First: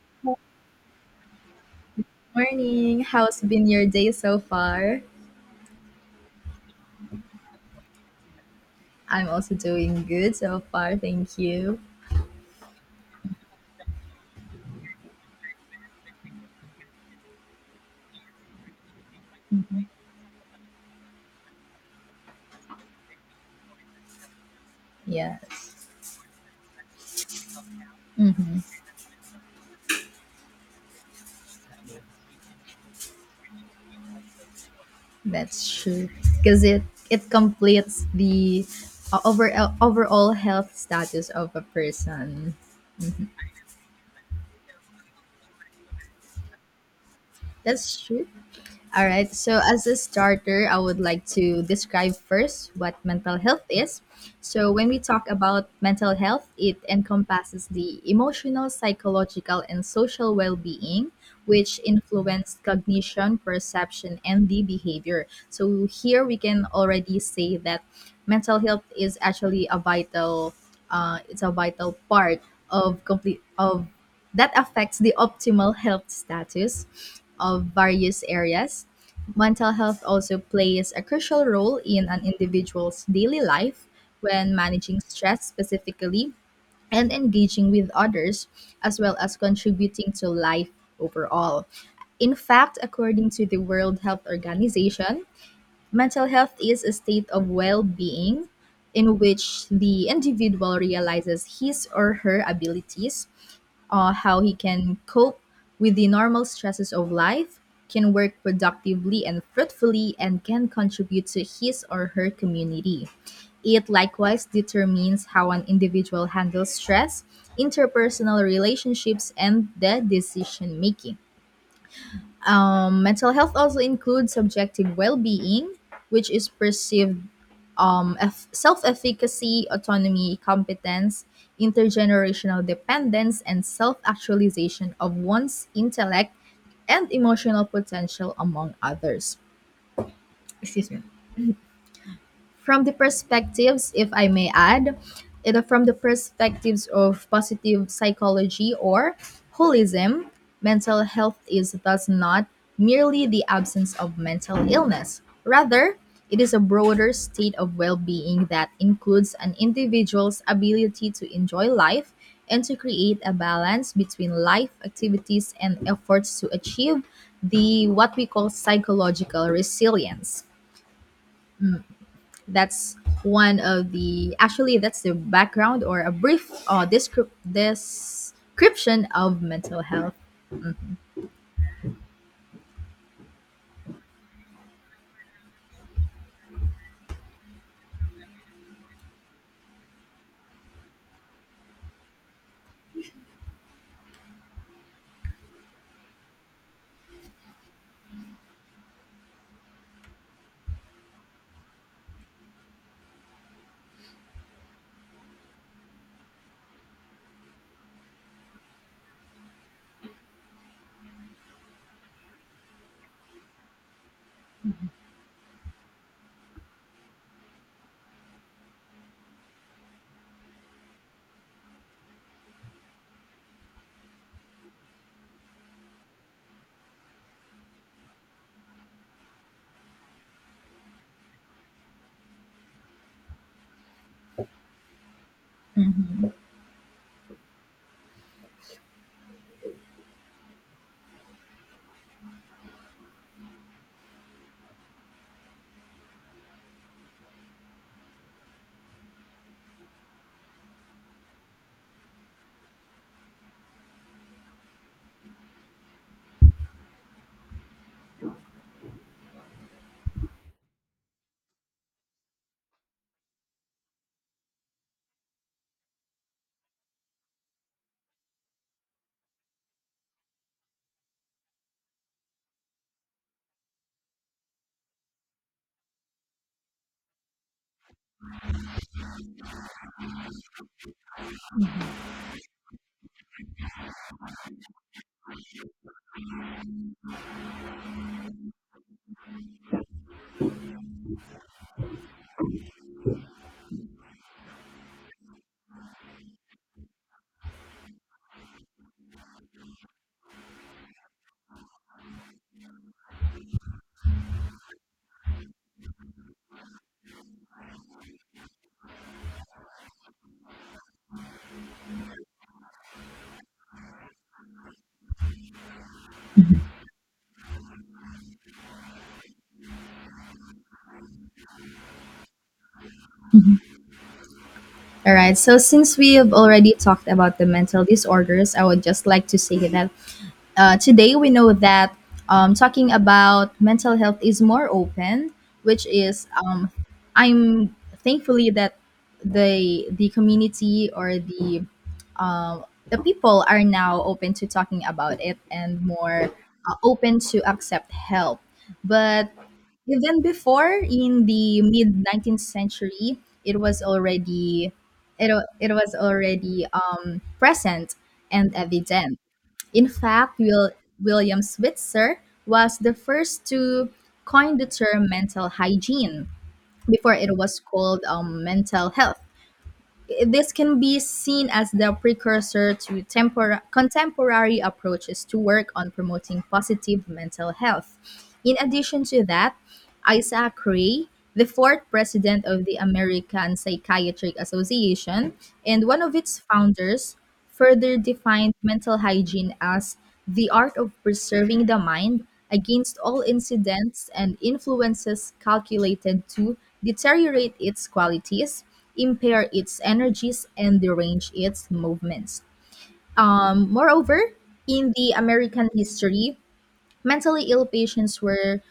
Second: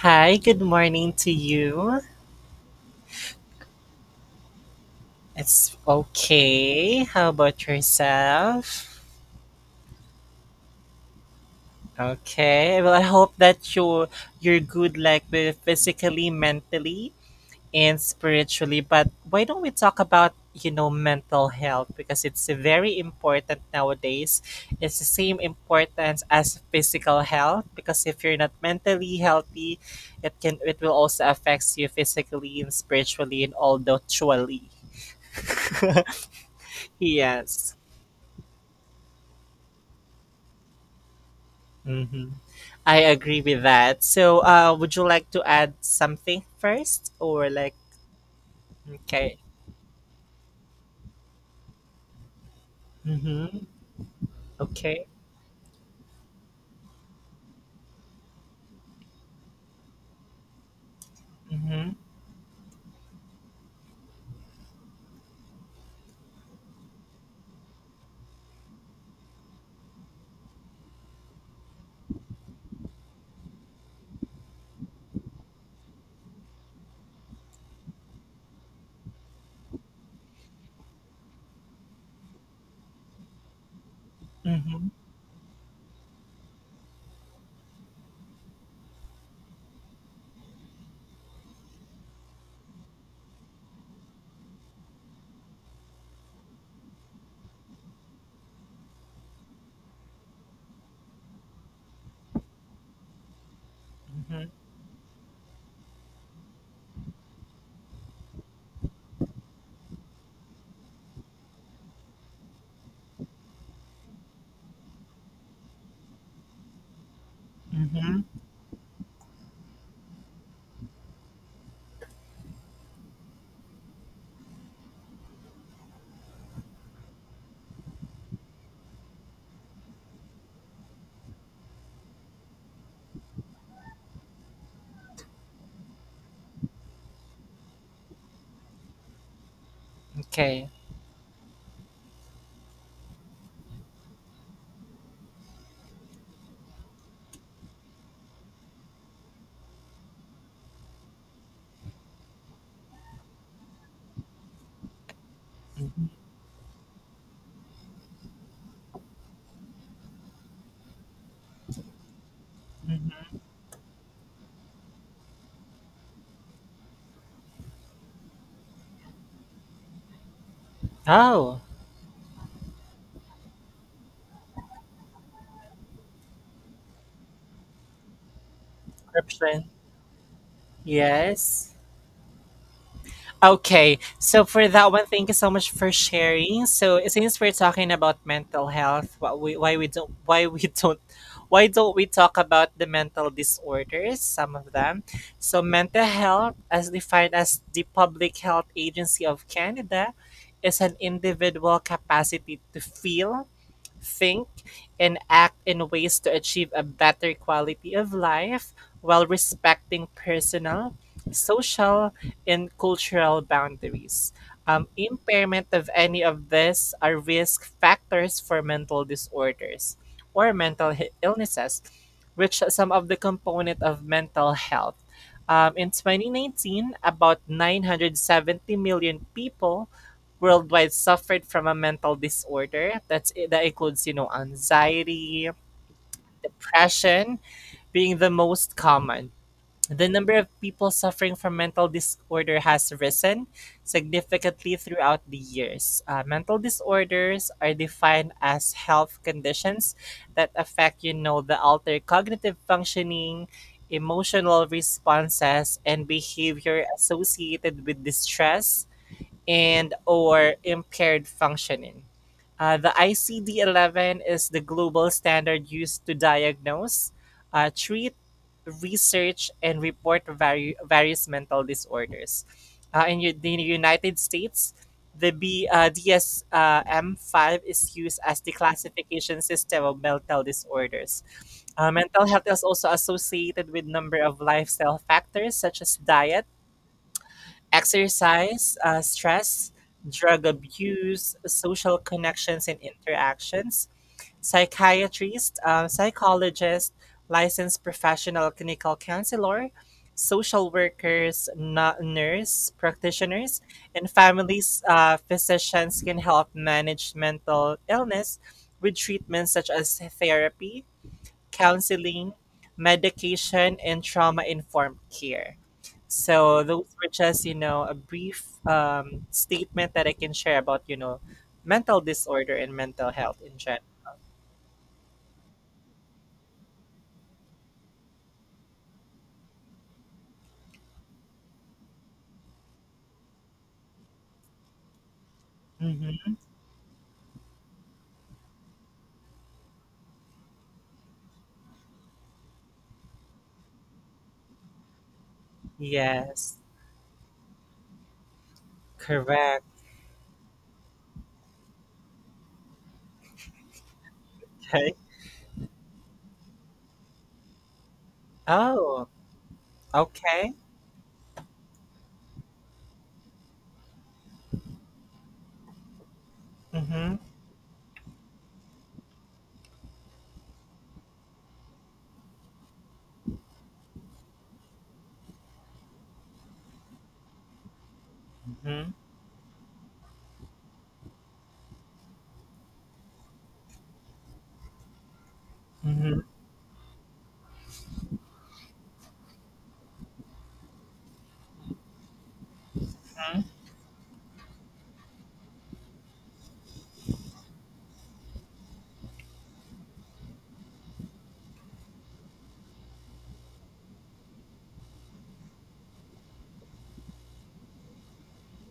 Hi, good morning to you. Morning. How's been your day so far? It's okay. How about yourself? I'm also doing good so far. Thank you. Okay. Well, I hope that you're good like with physically, mentally, and spiritually. But why don't we talk about, you know, mental health because it's very important nowadays. It's the same Yes. importance as physical health because if you're not Mm-hmm. mentally healthy, it will also affect you physically and spiritually and all the truly. That's true. Because it Yes. completes the overall health status of a Hmm. person. I agree with that. So, would you like to add something first, or like, That's true. All right. okay, So, as a starter, I would like to describe first what mental mm-hmm. health is. So, when we Okay, talk about mental health, it encompasses the emotional, psychological, and social well being, which mm-hmm. influence cognition, perception, and the behavior. So, here we can already say that mental health is actually a vital it's a vital part of complete of that affects the optimal health status of various areas. Mental health also plays a crucial role in an individual's daily life when Mm-hmm. managing stress specifically and engaging with others, as well as contributing to life overall. In fact, according to the World Health Organization, mental health is a state of well being in which the individual realizes his or her abilities, how Mm-hmm. he can cope with the normal stresses of life, can work productively and fruitfully, and can contribute to his or her community. It likewise determines how an individual handles stress, Mm-hmm. interpersonal relationships, and the decision making. Mental health also includes subjective well being, which is perceived, um, self efficacy, autonomy, competence, intergenerational dependence, and self actualization of one's intellect and emotional potential, among others. Okay. Excuse me, from the perspectives, if I may add, from the perspectives of positive psychology or holism, mental health is thus not merely the absence of mental illness. Rather, it is a broader state of well being that includes an individual's ability to enjoy life and to create a balance between life activities and efforts to achieve the what we call psychological resilience. Oh, That's one of the actually That's the background or a brief description of corruption. mental health. Yes. Okay, so for that one, thank you so much for sharing. So since we're talking about mental health, what we why we don't why we don't why don't we talk about the mental disorders, some of them? So mental health, as defined as the Public Health Agency of Canada, is an individual capacity to feel, think, and act in ways to achieve a better quality of life while respecting personal, social, and cultural boundaries. Impairment of any of this are risk factors for mental disorders or illnesses, which are some of the component of mental health. In 2019, about 970 million people worldwide suffered from a mental disorder. That's that includes, you know, anxiety, Mhm. depression being the most common. The number of people suffering from mental disorder has risen significantly throughout the years. Mental disorders are defined as health conditions that affect, you know, the alter cognitive functioning, emotional responses and behavior associated with distress and or impaired functioning. The ICD-11 is the global standard used to diagnose, treat, research, and report various mental disorders. In the United States, DSM-5 is used as the classification system of mental disorders. Mental health is also associated with number of lifestyle factors such as diet, exercise, stress, drug abuse, social connections and interactions, psychiatrist, psychologist, licensed professional clinical counselor, social workers, nurse practitioners, and families. Physicians can help manage mental illness with treatments such as therapy, counseling, medication, and trauma informed care. So those were just, you know, a brief statement that I can share about, you know, mental disorder and mental health in general. All right. So, since we have already talked about the mental disorders, I would just like to say that, today, we know that, talking about mental health is more open, which is, Hmm. I'm thankfully that the community or um, the people are now open to talking about it and more Yes, open to accept help. But correct. even before in the mid 19th century, it was already Okay. It was already, present and Oh, evident. In fact, okay. William Switzer was the first to coin the term mental hygiene before Mm-hmm. it was called, mental health. This can be seen as the precursor to contemporary approaches to work on promoting positive mental health. In Mm-hmm. addition to that, Isaac Ray, the fourth president of the American Psychiatric Association and one of Mm-hmm. its founders, further defined mental hygiene as the art of preserving the mind against all incidents and influences calculated to deteriorate its qualities, impair its energies, and derange its movements. Moreover, in the American history, mentally ill patients were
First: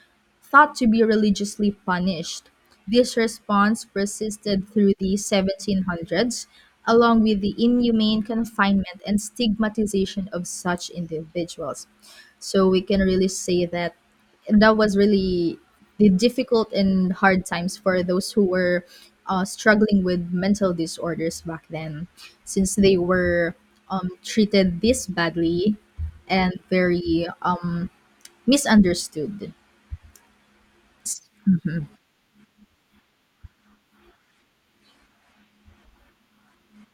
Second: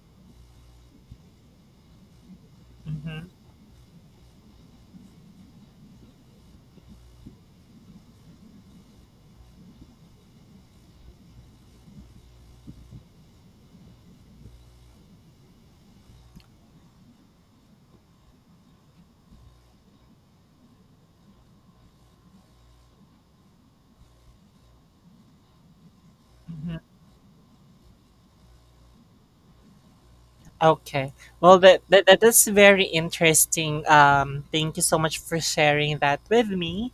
thought to be religiously punished. This Mm-hmm. response persisted through the 1700s, along with the inhumane confinement and stigmatization of such individuals. So we can really say that that was really the difficult and hard times for those who were struggling with mental disorders back then, since they were treated this badly and Mm-hmm. very, misunderstood. Okay. Well, that is very interesting. Thank you so much for sharing that with me.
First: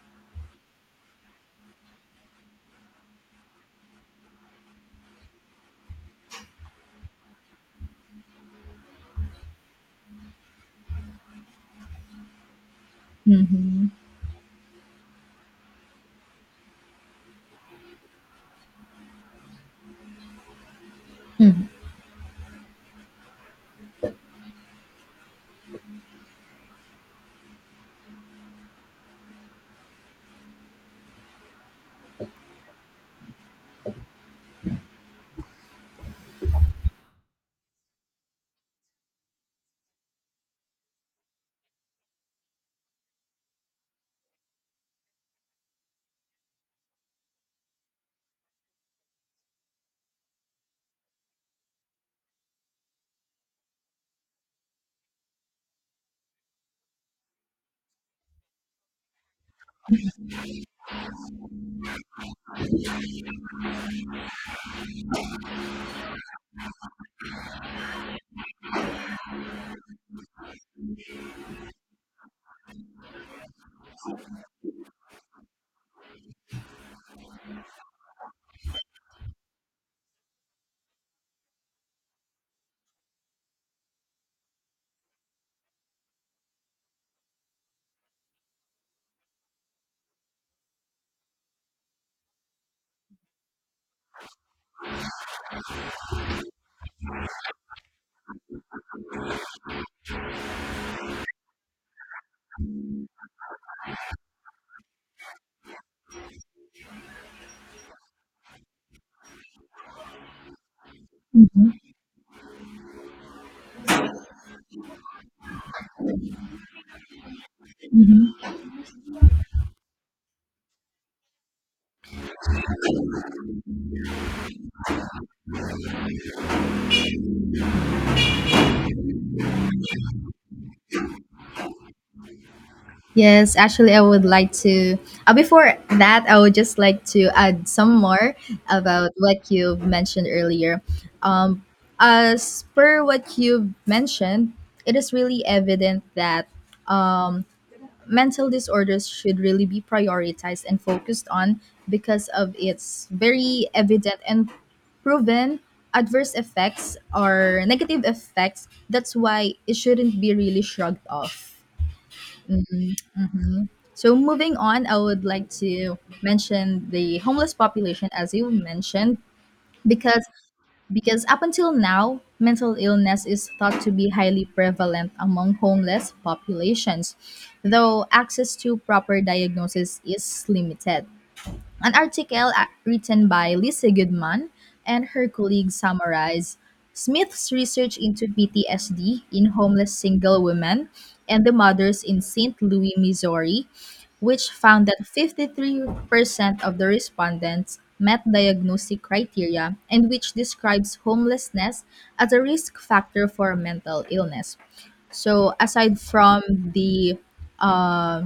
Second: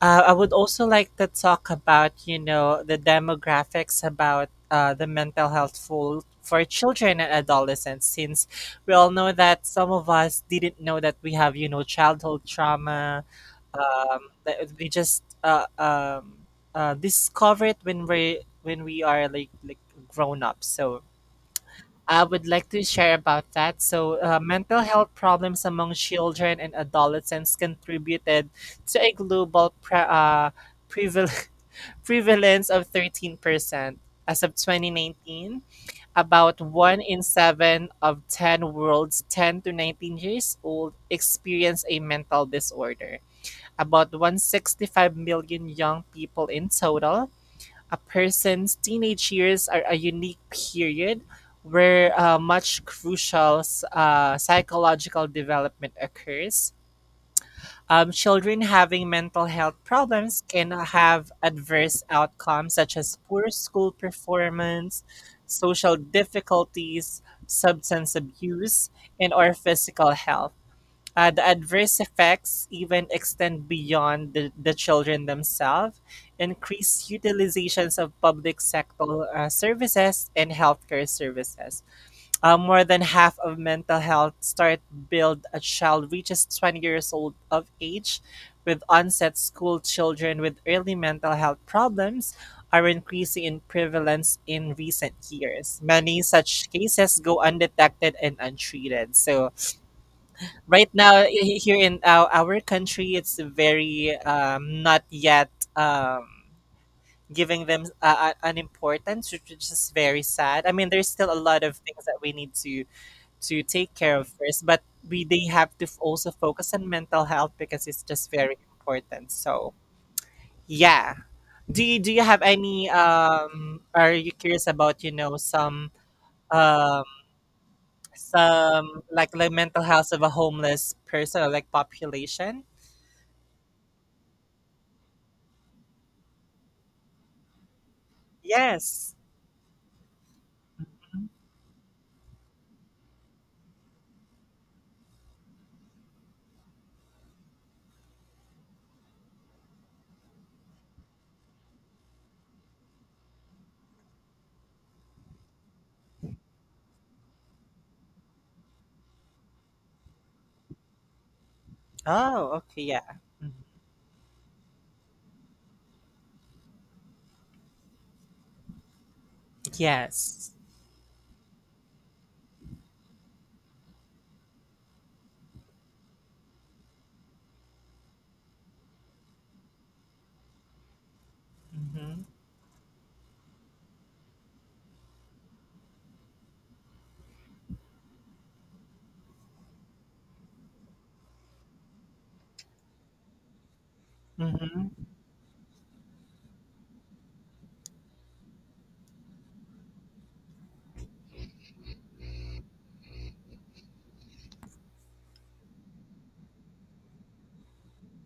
I would also like to talk about, you know, the demographics about the mental health for children and adolescents, since we all know that some of us didn't know that we have, you know, childhood trauma. Mhm. That we just discover it when we are like grown up. So I would like to share about that. So, mental health problems among children and adolescents contributed to a global pre- preval- prevalence of 13%. As of 2019, about one in seven of 10 world's 10 to 19 years old experience a mental disorder. About 165 million young people in total, a person's teenage years are a unique period where much crucial psychological development occurs. Children having mental health problems can have adverse outcomes such as poor school performance, social difficulties, substance abuse, and or physical health. The adverse effects even extend beyond the children themselves. Increased utilizations of public sector services and healthcare services. More than half of mental health start build a child reaches 20 years old of age, with onset school children with early mental health problems are increasing in prevalence in recent years. Many such cases go undetected and untreated. So right now, here in our country, it's very not yet giving them an importance, which is just very sad. I mean, there's still a lot Mhm, of things that we need to take care of first, but we they have to also focus on mental health because it's just mhm. very important. So yeah, do you have any, um, are you curious about, you know, some, um, some like mental health of a homeless person or like population? Yes, actually, I would like to. Before that, I would just like to add some more about Yes. what you mentioned earlier. Um, as per what you mentioned, it is really evident that, um, mental disorders should really be prioritized and focused on because of its very evident and proven adverse effects or negative effects. That's why it shouldn't be really shrugged off. Oh, okay, yeah. Mhm. So, moving on, I would like to mention the homeless population, as you mentioned, because Yes. Because up until now, mental illness is thought to be highly prevalent among homeless populations, though access to proper diagnosis is limited. An Mhm. article written by Lisa Goodman and her colleagues summarized Smith's research into PTSD in homeless single women and the mothers in St. Louis, Missouri, which found Mhm. that 53% of the respondents met diagnostic criteria, and which describes homelessness as a risk factor for mental illness. So, the uh,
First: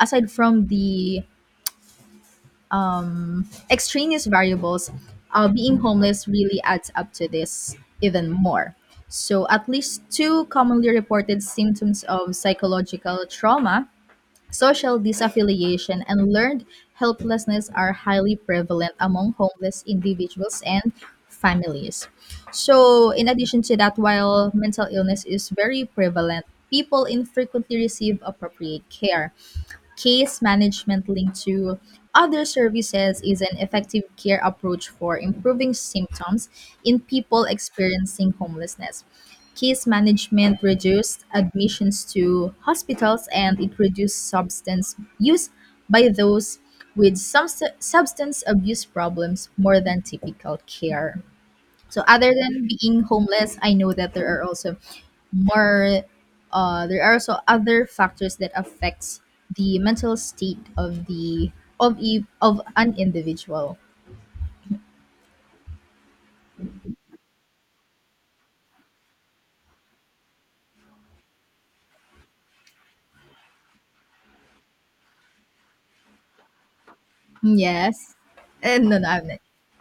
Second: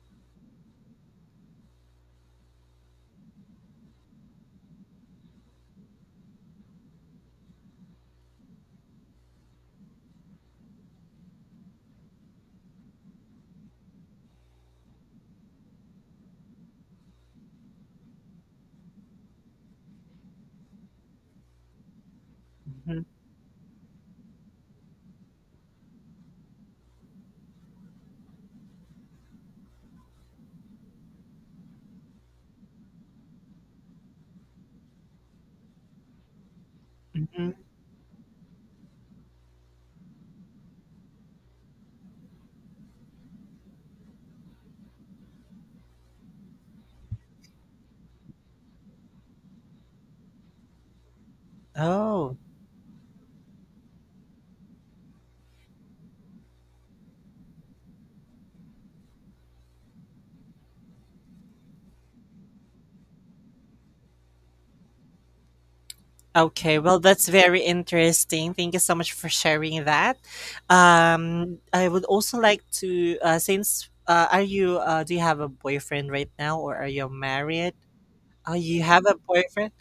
aside from the extraneous variables, being homeless really adds up to this even more. So, at least two commonly reported symptoms of psychological trauma, social disaffiliation, and learned helplessness are highly prevalent among homeless individuals and families. Mhm. So, in addition to that, while mental illness is very prevalent, people infrequently receive appropriate care. Case management linked to other services is an effective care approach for improving symptoms in people Mhm. experiencing homelessness. Case management reduced admissions to hospitals, and it reduced substance use by those with some substance abuse problems more than typical care. So other Oh, than being homeless, I know that there are also, more there are also other factors that affects the mental state of of an individual. okay. Well, that's very interesting. Thank you so much for sharing that. I would also like to, since are you, do you have a boyfriend right now or are you married? Yes. Oh, you And no, have no, a I'm not. boyfriend?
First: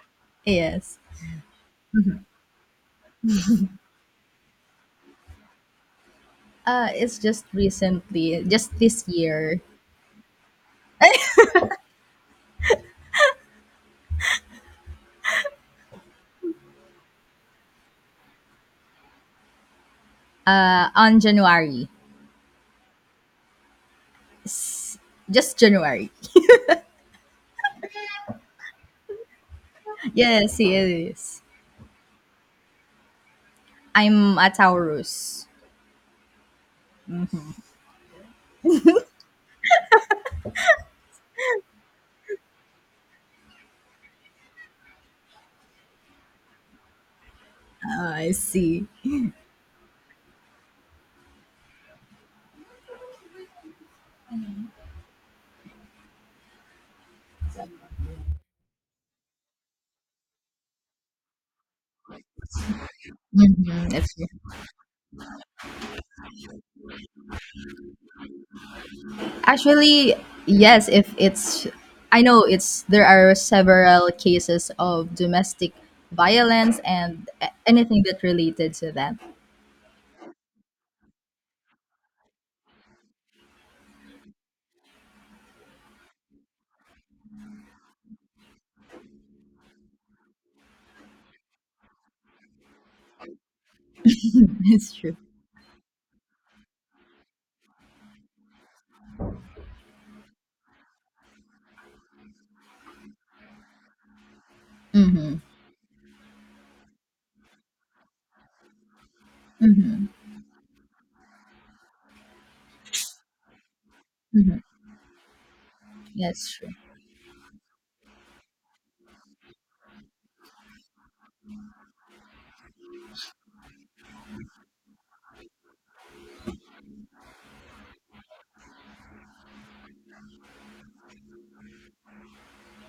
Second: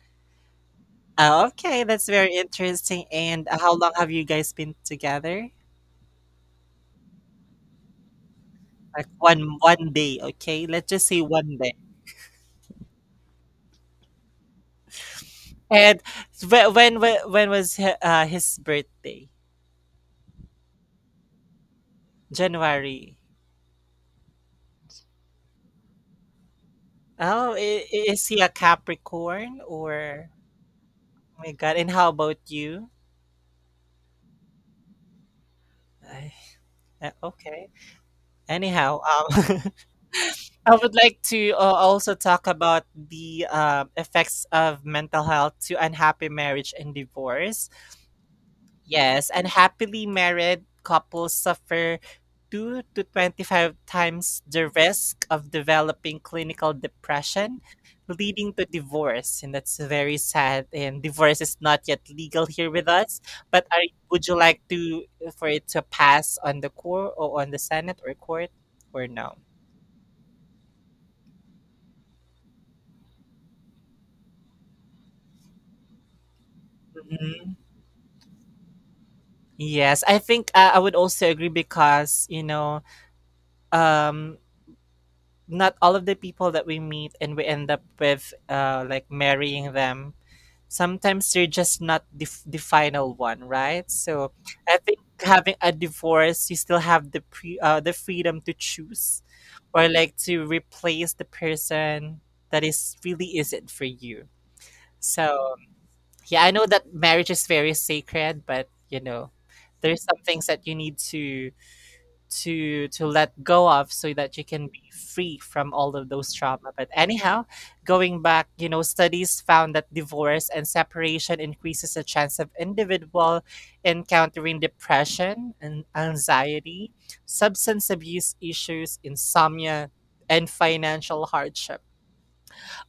Yes. Oh, okay, that's very interesting. And how long have you guys been together? It's just recently, just this Like one year, one day, okay? Let's just say one day. And when was his birthday? On January, January. just January. Oh, is he a Capricorn or? Yes, it is. Oh my God! And how about you? I'm a Taurus. Ay, okay. Anyhow, I would like to also talk about the effects of mental health to unhappy marriage and divorce. I see. Yes, and happily married couples suffer 2 to 25 times the risk of developing clinical depression, leading to divorce. And that's very sad. And divorce is not yet legal here with us. But are, Mm-hmm. would you like to, for it to pass on the court or on the Senate or court or no? Actually, yes, if it's I know it's there are several cases of domestic violence and Mhm. anything that related to that. Yes, I think I would also agree because, you know, um, not all of the people that we meet and we end up with, like marrying them, sometimes they're just not the final one, right? So I It's think true. having a divorce, you still have the freedom to choose or like to replace the person that is really isn't for you. Mhm. So yeah, I know that marriage is very sacred, but you know, there's Mhm. some things that you need to let go of so that you Mhm. can be free from all of those That's true. trauma. But anyhow, going back, you know, studies found that divorce and separation increases the chance of individual encountering depression and anxiety, substance abuse issues, insomnia, and financial hardship.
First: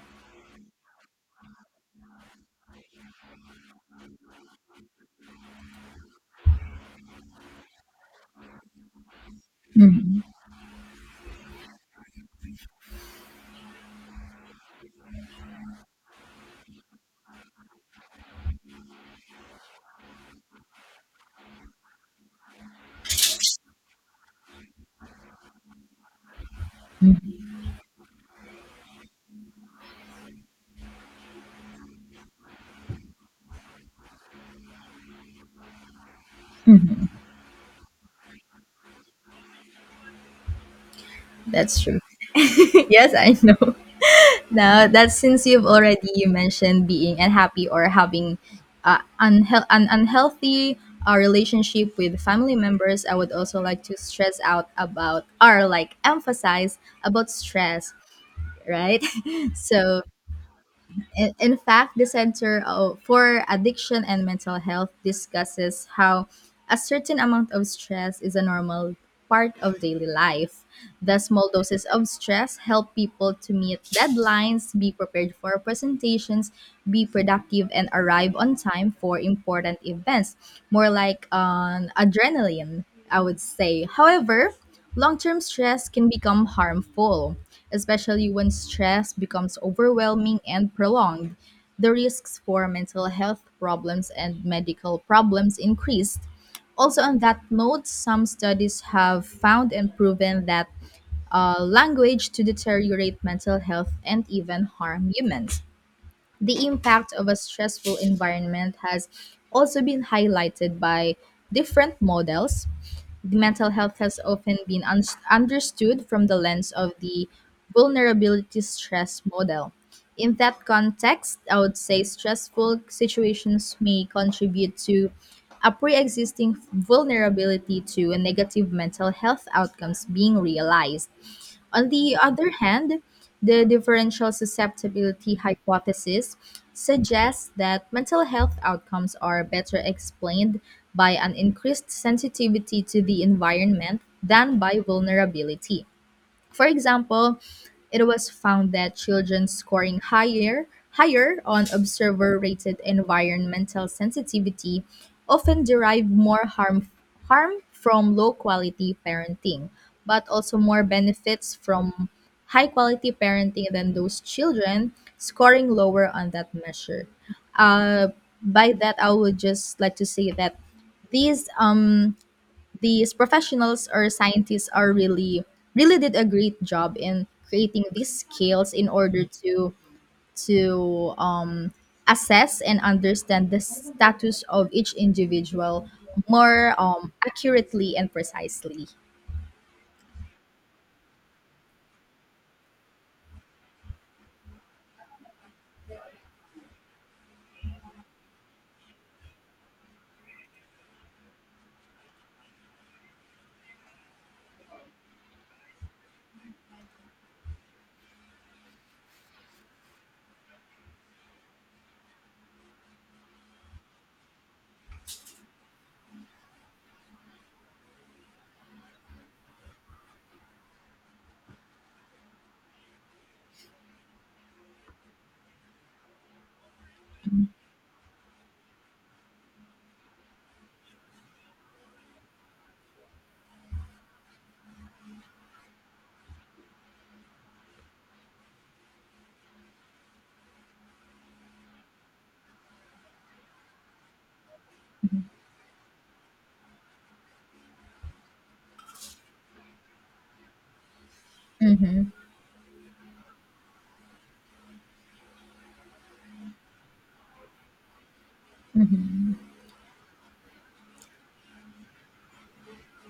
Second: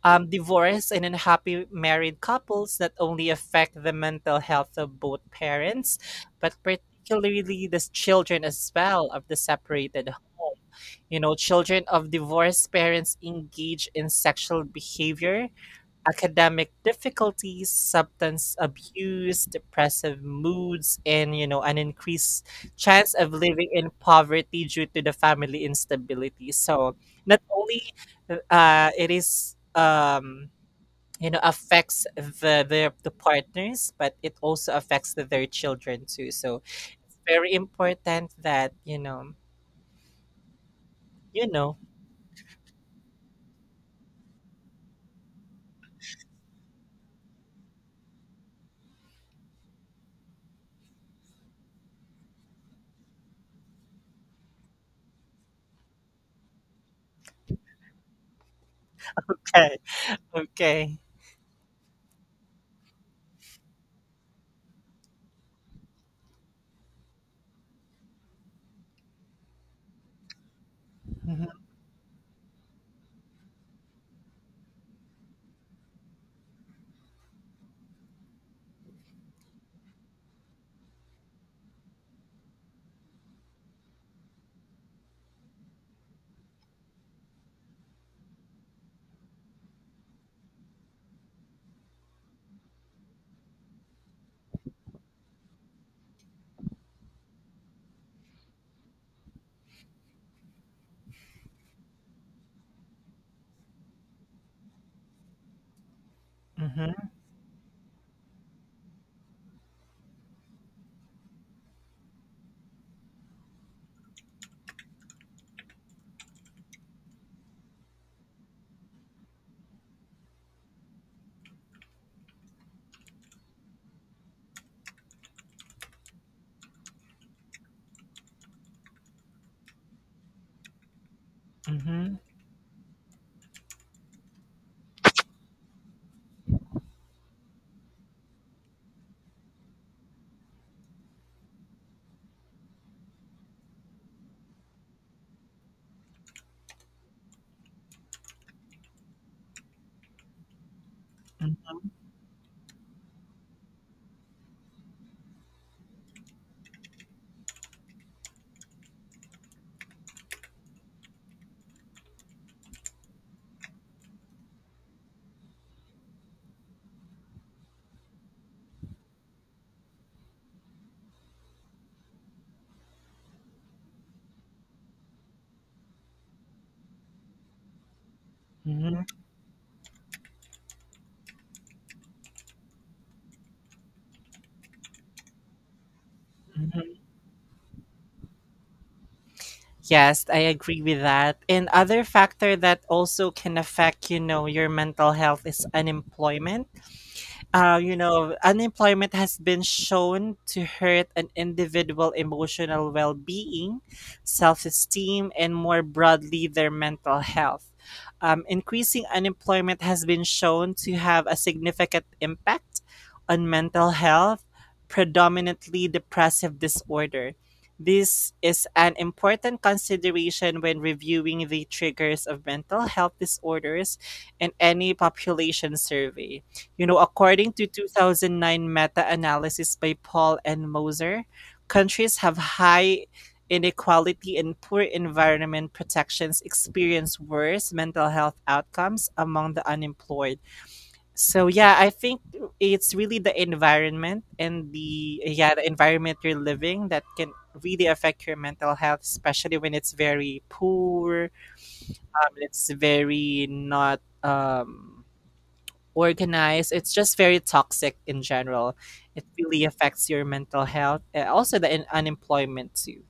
Divorce and unhappy married couples not only affect the mental health of both parents, but particularly the children as well of the separated Mhm. home. You know, children of divorced parents engage in sexual behavior, academic difficulties, substance abuse, depressive moods, and, you know, an increased chance of living in poverty due to the family instability. So not Mhm. only it is, you know, affects the partners, but it also affects their children too. So it's very important that, you know. That's true. Yes, I know. Now that Since you've already mentioned being unhappy or having, an unhealthy, relationship with family members, I would also like to stress out about, or like, emphasize about stress, right? Okay, So okay. in fact, the Center for Addiction and Mental Health discusses how a certain amount of stress is a normal part of daily life. The small Mhm, doses of stress help people to meet deadlines, be prepared for presentations, be productive, and arrive on time for important events. More like an adrenaline, I would say. However, long term stress can become harmful, especially when stress becomes overwhelming and prolonged. The risks for mental health problems and medical problems increased. Also, on that note, some studies have found and proven that, language to deteriorate mental health and even harm humans. The mhm, impact of a stressful environment has also been highlighted by different models. Mental health has often been understood from the lens of the vulnerability stress model. In that context, I would say stressful situations may contribute to a pre existing vulnerability to a negative mental health outcomes being realized. On the mhm, other hand, the differential susceptibility hypothesis suggests that mental health outcomes are better explained by an increased sensitivity to the environment than by vulnerability. For example, it was found that children scoring higher on mhm, observer rated environmental sensitivity often derive more harm from low quality parenting, but also more benefits from high quality parenting than those children scoring lower on that measure. uh, by that, I would just like to say that these um these professionals or scientists are really did a great job in creating these scales in mhm, order to assess and understand the status of each individual more, mhm. Accurately and precisely. Yes, I agree with that. And other factor that also can affect, you know, your mental health is unemployment. You know, unemployment has been shown to hurt an individual emotional well being, self esteem, and more broadly, their mental health. Increasing unemployment has been shown to have a significant impact on mental health, predominantly depressive disorder. This is an important consideration when reviewing the triggers of mental health disorders in any population survey. You know, according to 2009 meta-analysis by Paul and Moser, countries have high inequality and poor environment protections experience worse mental health outcomes among the unemployed. So yeah, I think it's really the environment and the, yeah, the environment you're living that can really affect your mental health, especially when it's very poor, Mhm. It's very not organized. It's just very toxic in general. It really affects your mental health. And also, the unemployment too.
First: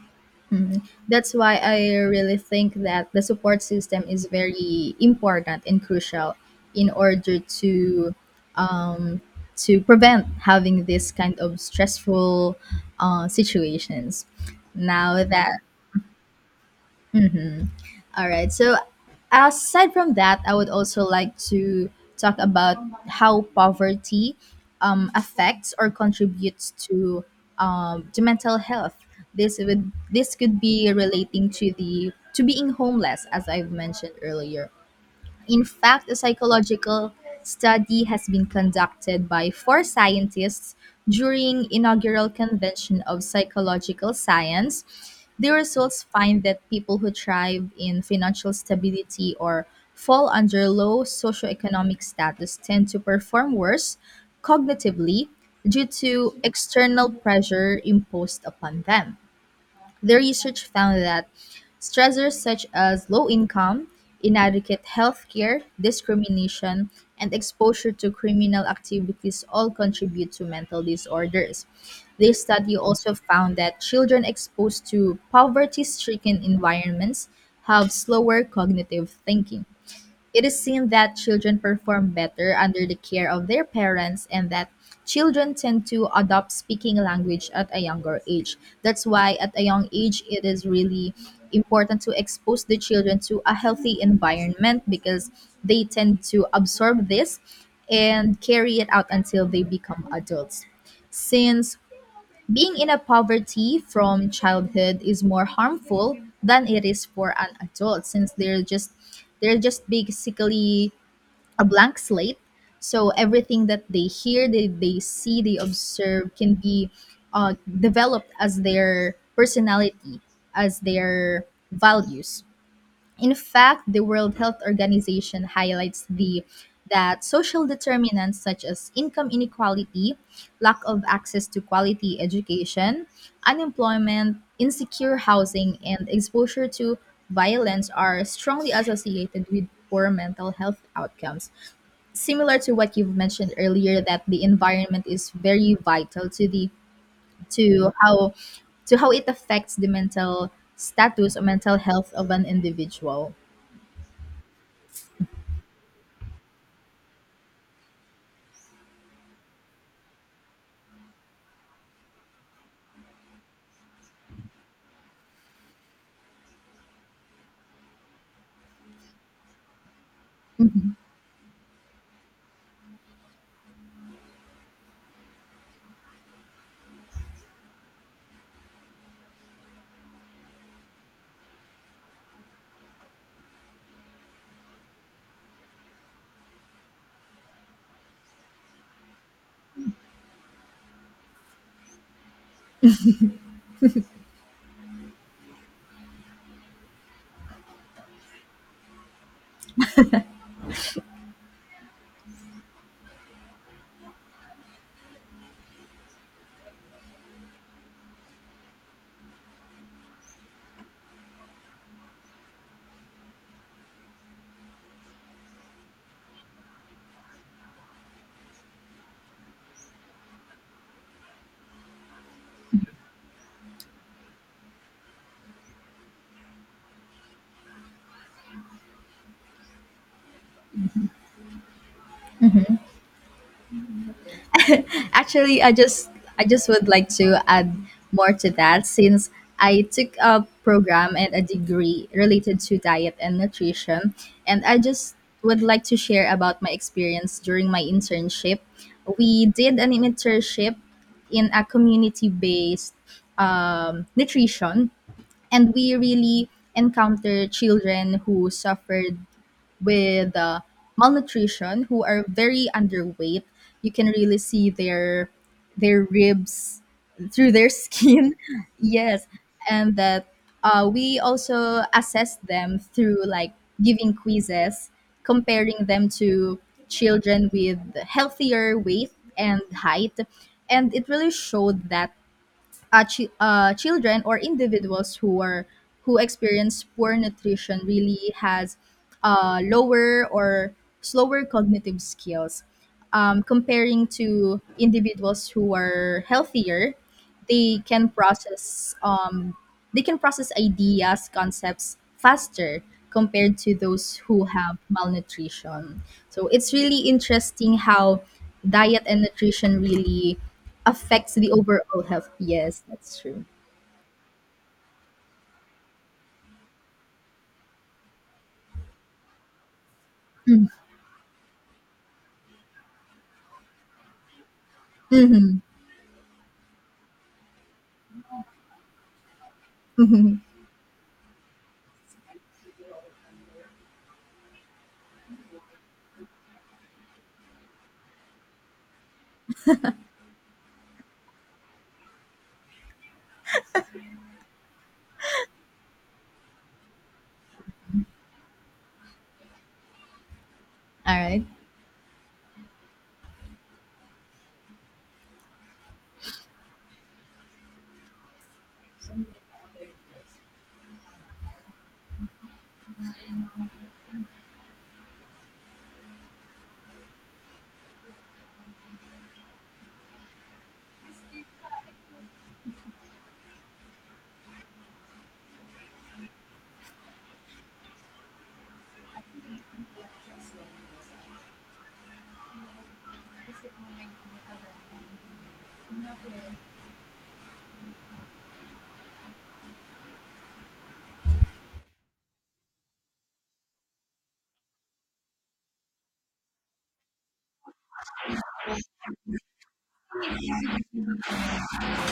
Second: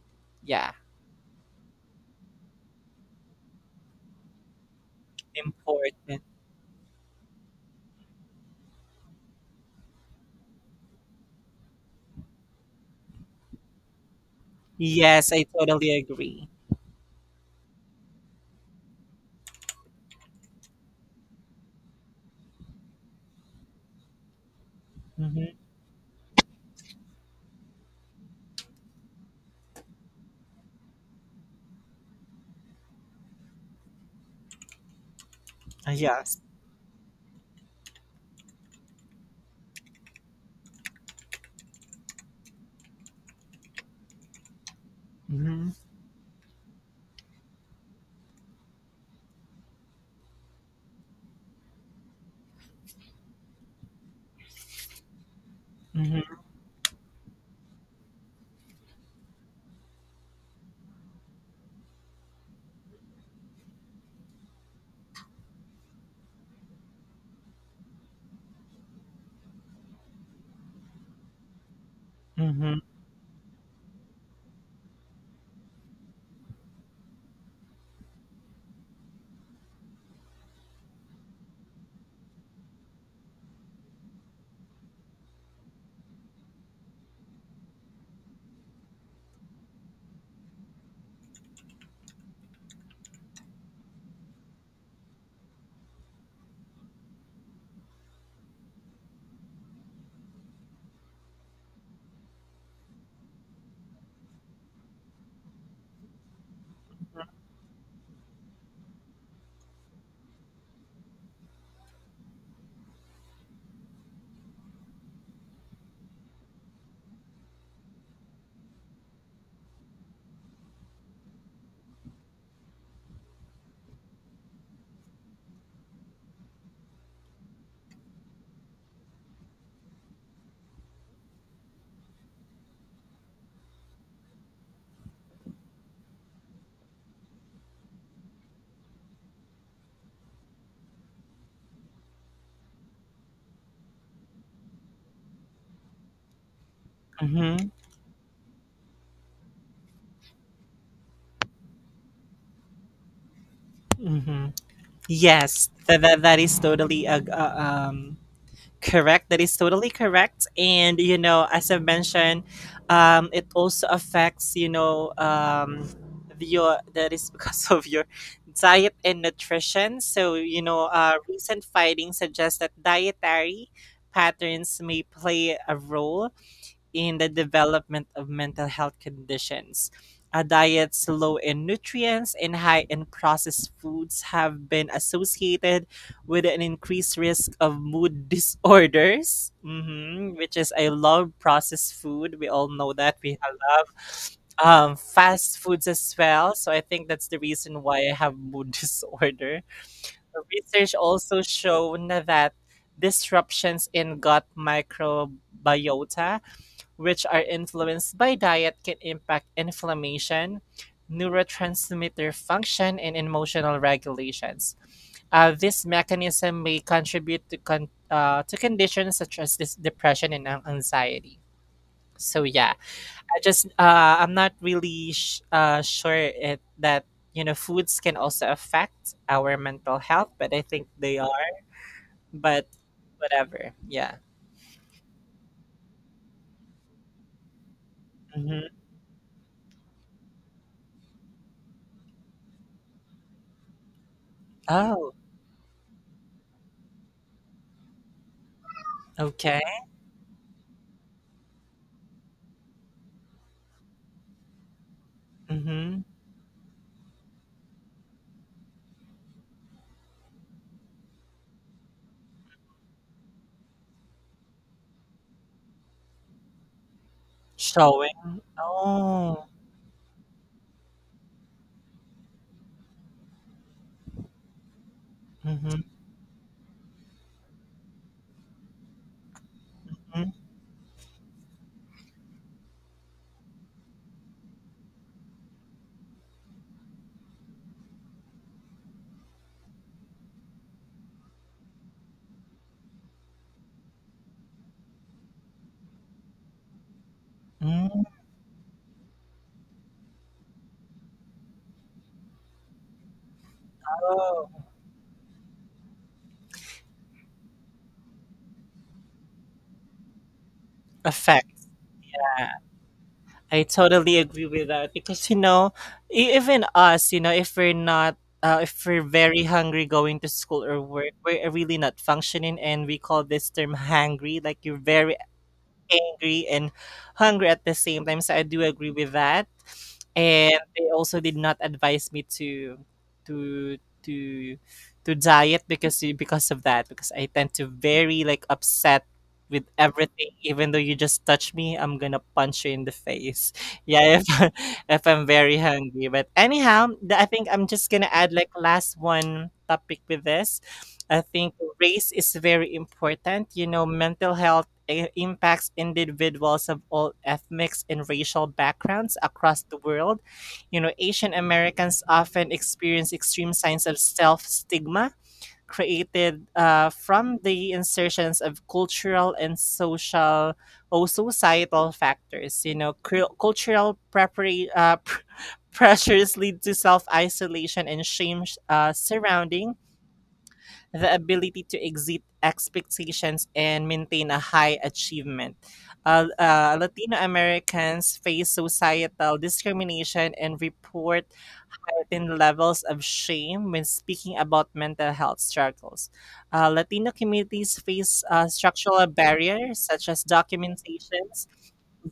Yeah, That's why I really think that the support system is very important and important. crucial in order um, to prevent having this kind of stressful, situations. Now Yes, I that totally agree. All right. So, aside from that, I would also like to talk about how poverty, Mm-hmm. affects or contributes to mental health. This could be relating to being homeless, as I've mentioned earlier. In fact, a Yes. psychological study has been conducted by four scientists during inaugural convention of psychological science. The Mm-hmm. results find that people who thrive in financial stability or fall under low socioeconomic status tend to perform worse cognitively due Mm-hmm. to external pressure imposed upon them. Their research found that stressors such as low income, inadequate health care, discrimination, and exposure to criminal activities all contribute to mental disorders. This study also found that children exposed to poverty stricken environments have slower cognitive thinking. It is seen that children perform better under the care of their parents, and that children tend to adopt speaking language at a younger age. That's why at a young age it is really important to expose the children to a healthy environment, because they tend to absorb this and carry it out until they become adults, since being in a poverty from childhood is more harmful than it is for an adult, since they're just, basically a blank slate. So everything that they hear, they see, they observe can be, developed as their personality, as their values. In fact, the World Health Organization highlights the that social determinants such as income inequality, lack of access to quality education, unemployment, insecure housing, and exposure to violence are strongly associated with poor mental health outcomes. Similar to what you've mentioned earlier, that the environment is very vital to the Mm-hmm. to how it affects the mental status or mental health of an individual. Mm-hmm. Yes, that is totally a correct. That is totally correct. And you know, as I mentioned, it also affects, you know, the- your that is because of your diet and nutrition. So you know, Mm-hmm. Recent findings suggest that dietary patterns may play a role in the development of mental health conditions. A diet low in nutrients and high in processed foods have been associated with an increased risk of mood disorders, mhm, which is I love processed food. We all know that. We love fast foods as well. So I think that's the reason why I have mood disorder. Research also shown that disruptions in gut microbiota, which are influenced by diet, can impact inflammation, neurotransmitter function, and emotional regulations. This mechanism may contribute to, to conditions such as this depression and anxiety. So yeah, I just I'm not really sure it, that, you know, foods can also affect our mental health, but I think they are. But whatever, yeah. Actually, I just would like to add more to Hmm. that, since I took a program and a degree related to diet and nutrition, and I Oh, just would like to share about my experience during my internship. We okay. did an internship in a community-based, nutrition, and we Mm-hmm. really encounter children who suffered with, malnutrition, who are very underweight. You can really see their ribs through their skin. Showing? Yes, Oh. and that, we also assess them through like giving quizzes, Mhm, comparing them to children with healthier weight and height, mm and it really showed that, children or individuals who experience poor nutrition really has, lower or slower cognitive skills, comparing to individuals who are healthier. They mm, can process, ideas, concepts faster compared to those who oh, have malnutrition. So it's really interesting how diet and nutrition really affects effect. the overall health. Yeah, Yes, that's true. I totally agree with that because, you know, even us, you know, if we're not if we're very hungry going to school or work, we're really not functioning, and we call this term hangry. Like you're very Mm-hmm. angry and hungry at the same time. So I do agree with that. And they also did not advise me to to to diet because of that because I tend to very like upset with everything even though you just touch me I'm gonna punch you in the face yeah if, if I'm very hungry. But anyhow, I think I'm just gonna add like last one topic with this. I think race is very important. You know, mental health impacts individuals of all ethnic and racial backgrounds across the world. You know, Asian Americans often experience extreme signs of self stigma created from the insertions of cultural and social or societal factors. You know, cultural pressures lead to self isolation and shame surrounding the ability to exceed expectations and maintain a All high achievement. Latino Americans face societal discrimination and report certain levels of shame when speaking about mental health struggles. Latino communities face structural barriers such as documentations,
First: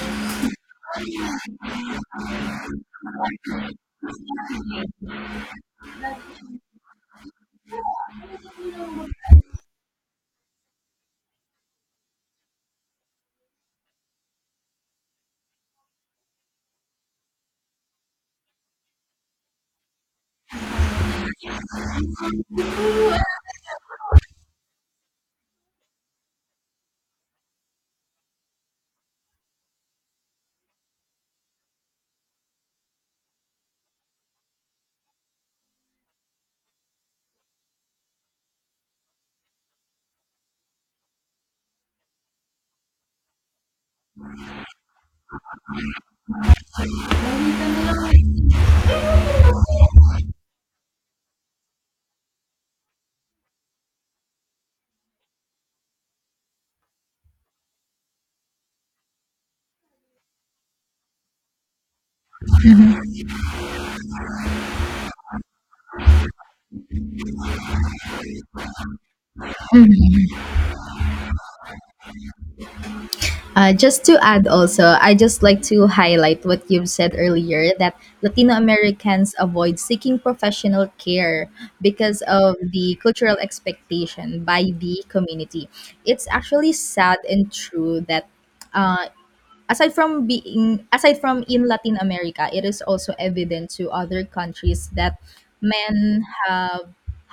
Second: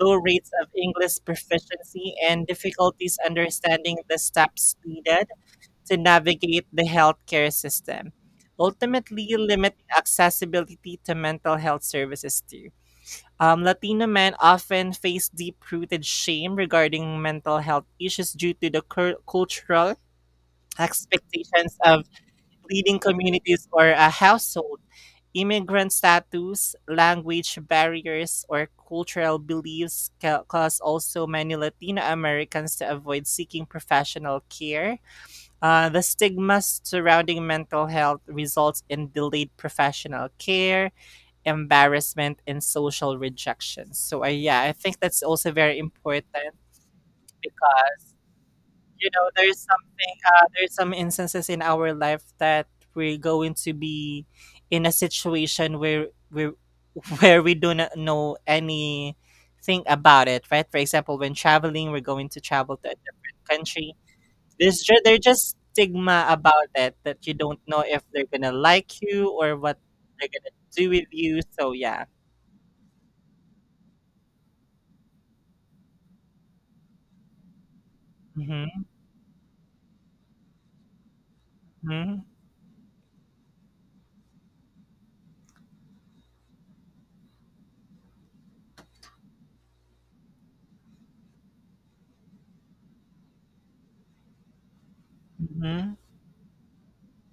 low rates of English proficiency, and difficulties understanding the steps needed to navigate the healthcare system, ultimately limiting accessibility to mental health services too. Latino men often face deep rooted shame regarding mental health issues due to the cultural expectations of leading communities or a household immigrant status, language barriers, or cultural beliefs cause also many Latino Americans to avoid seeking professional care. The stigma surrounding mental health results in delayed professional care, embarrassment, and social rejection. So, yeah, I think that's also very important because you know there's something, there's some instances in our life that we're going to be in a situation where we where we do not know anything about it, right? For example, when traveling, we're going to travel to a different country, there's there's just stigma about it that you don't know if they're gonna like you or what right. they're gonna do with you. So yeah. Just to add also, I just like to highlight what you've said earlier, that Latino Mm-hmm. Americans avoid seeking professional care because of the cultural expectation by the community. It's actually sad and true that, uh, aside from in Latin America, it is also evident to other countries that Mm-hmm. men have,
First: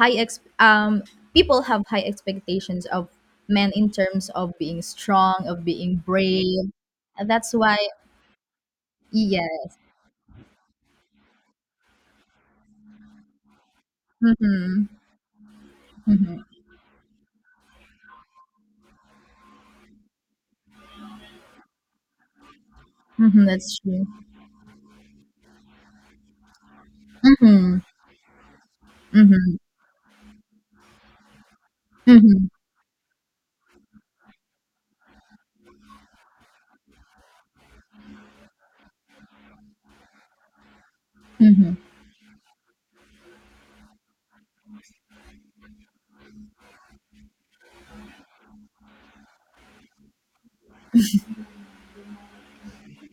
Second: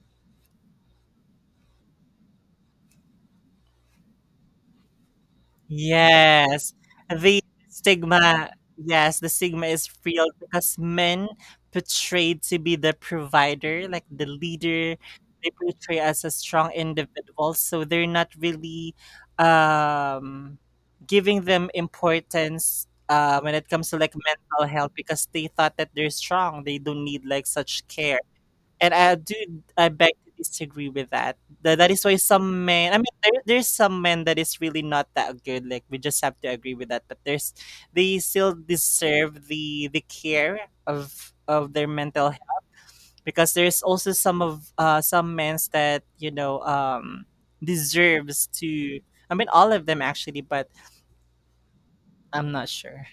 high ex- um people have high expectations of men in terms of being strong, of being brave. Yes, And the that's why, stigma, yes, the stigma yeah. is real because men portrayed to be the provider, like the Mhm. leader, they portray as a Mhm. strong individual, so they're not really um giving them importance Mhm, when it that's comes to true. like mental health because they thought that they're strong, they don't need like Mhm. such care. And I Mhm. do, I beg to disagree with that. That is why Mhm. some men. I mean, there's some men that is really not that good. Like we just have to agree with that. But there's, they still deserve the care of Mhm. their mental health because there's also some of some men's that you know deserves to. I mean, all of them actually, but I'm not sure.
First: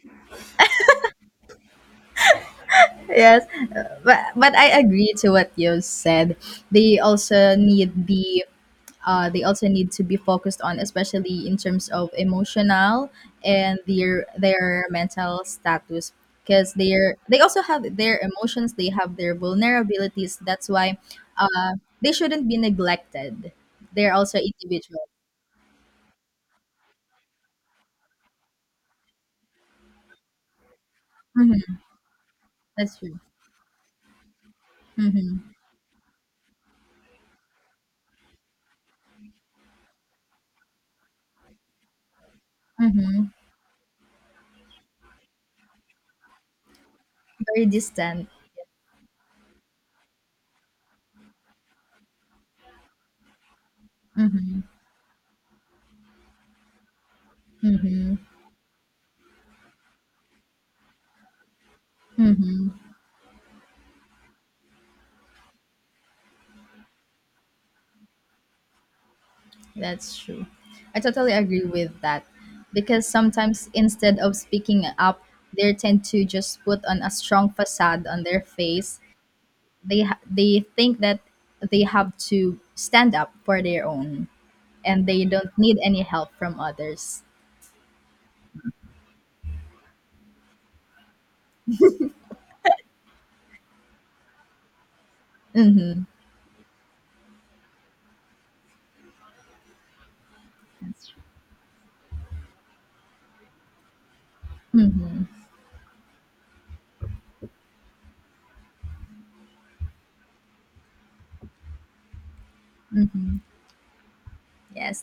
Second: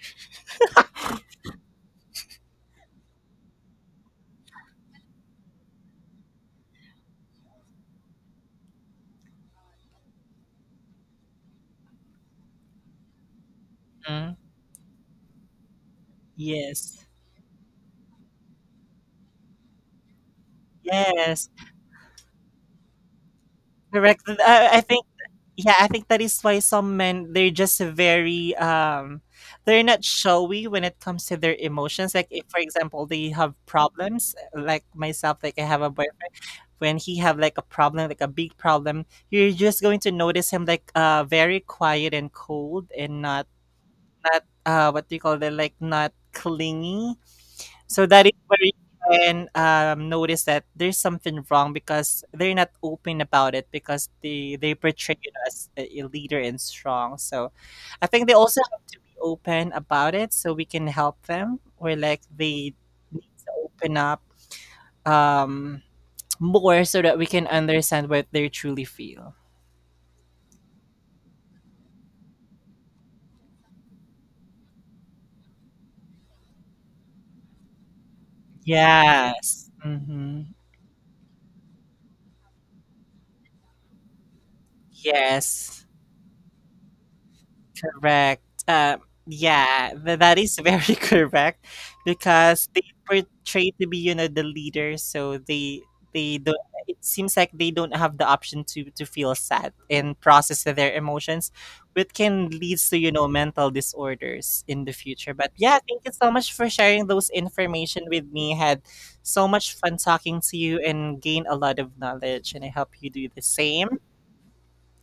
Yes, but I agree to what you said. They also need the they also need to be focused on, especially in terms of emotional and their Mhm. their mental status, because Yes. They also have their emotions, they have their vulnerabilities. That's why, Yes. uh, they shouldn't be neglected. They're Correct. also I individual. think, yeah, I think that is why some men they're just very they're not showy when it comes to their Mhm, emotions. Like if for that's example true. they have problems, like myself, Mm-hmm, like I have a boyfriend, when he have like a problem, like a big problem, you're just going to notice him like very quiet and cold and mm-hmm. not what do you call it, like not clingy, Very so that distant. is where you can notice that there's something wrong because they're not open about it because they Mm-hmm, they portray you as a leader and strong. So I mm-hmm, think they also have to be open about it so we can help them or like mm-hmm. they need to open up, um, more so that we can understand what they truly feel. That's true. I totally agree with that. Because sometimes, instead of speaking up, they tend to just put on a strong facade on their face. Yes. Hmm. They think that they have to stand up for their own, and they don't need Yes. any help from others. Correct. Yeah, that is very correct because they portray to be, you know, the leader, so Mhm. they don't. It seems like they don't have the option to feel sad and process their That's true. emotions, which can lead to you know mental disorders in the future. But yeah, thank you so much for sharing those information with me. Had so much fun talking to you and gain a lot of knowledge, and I hope you do Mhm. the same. Yes.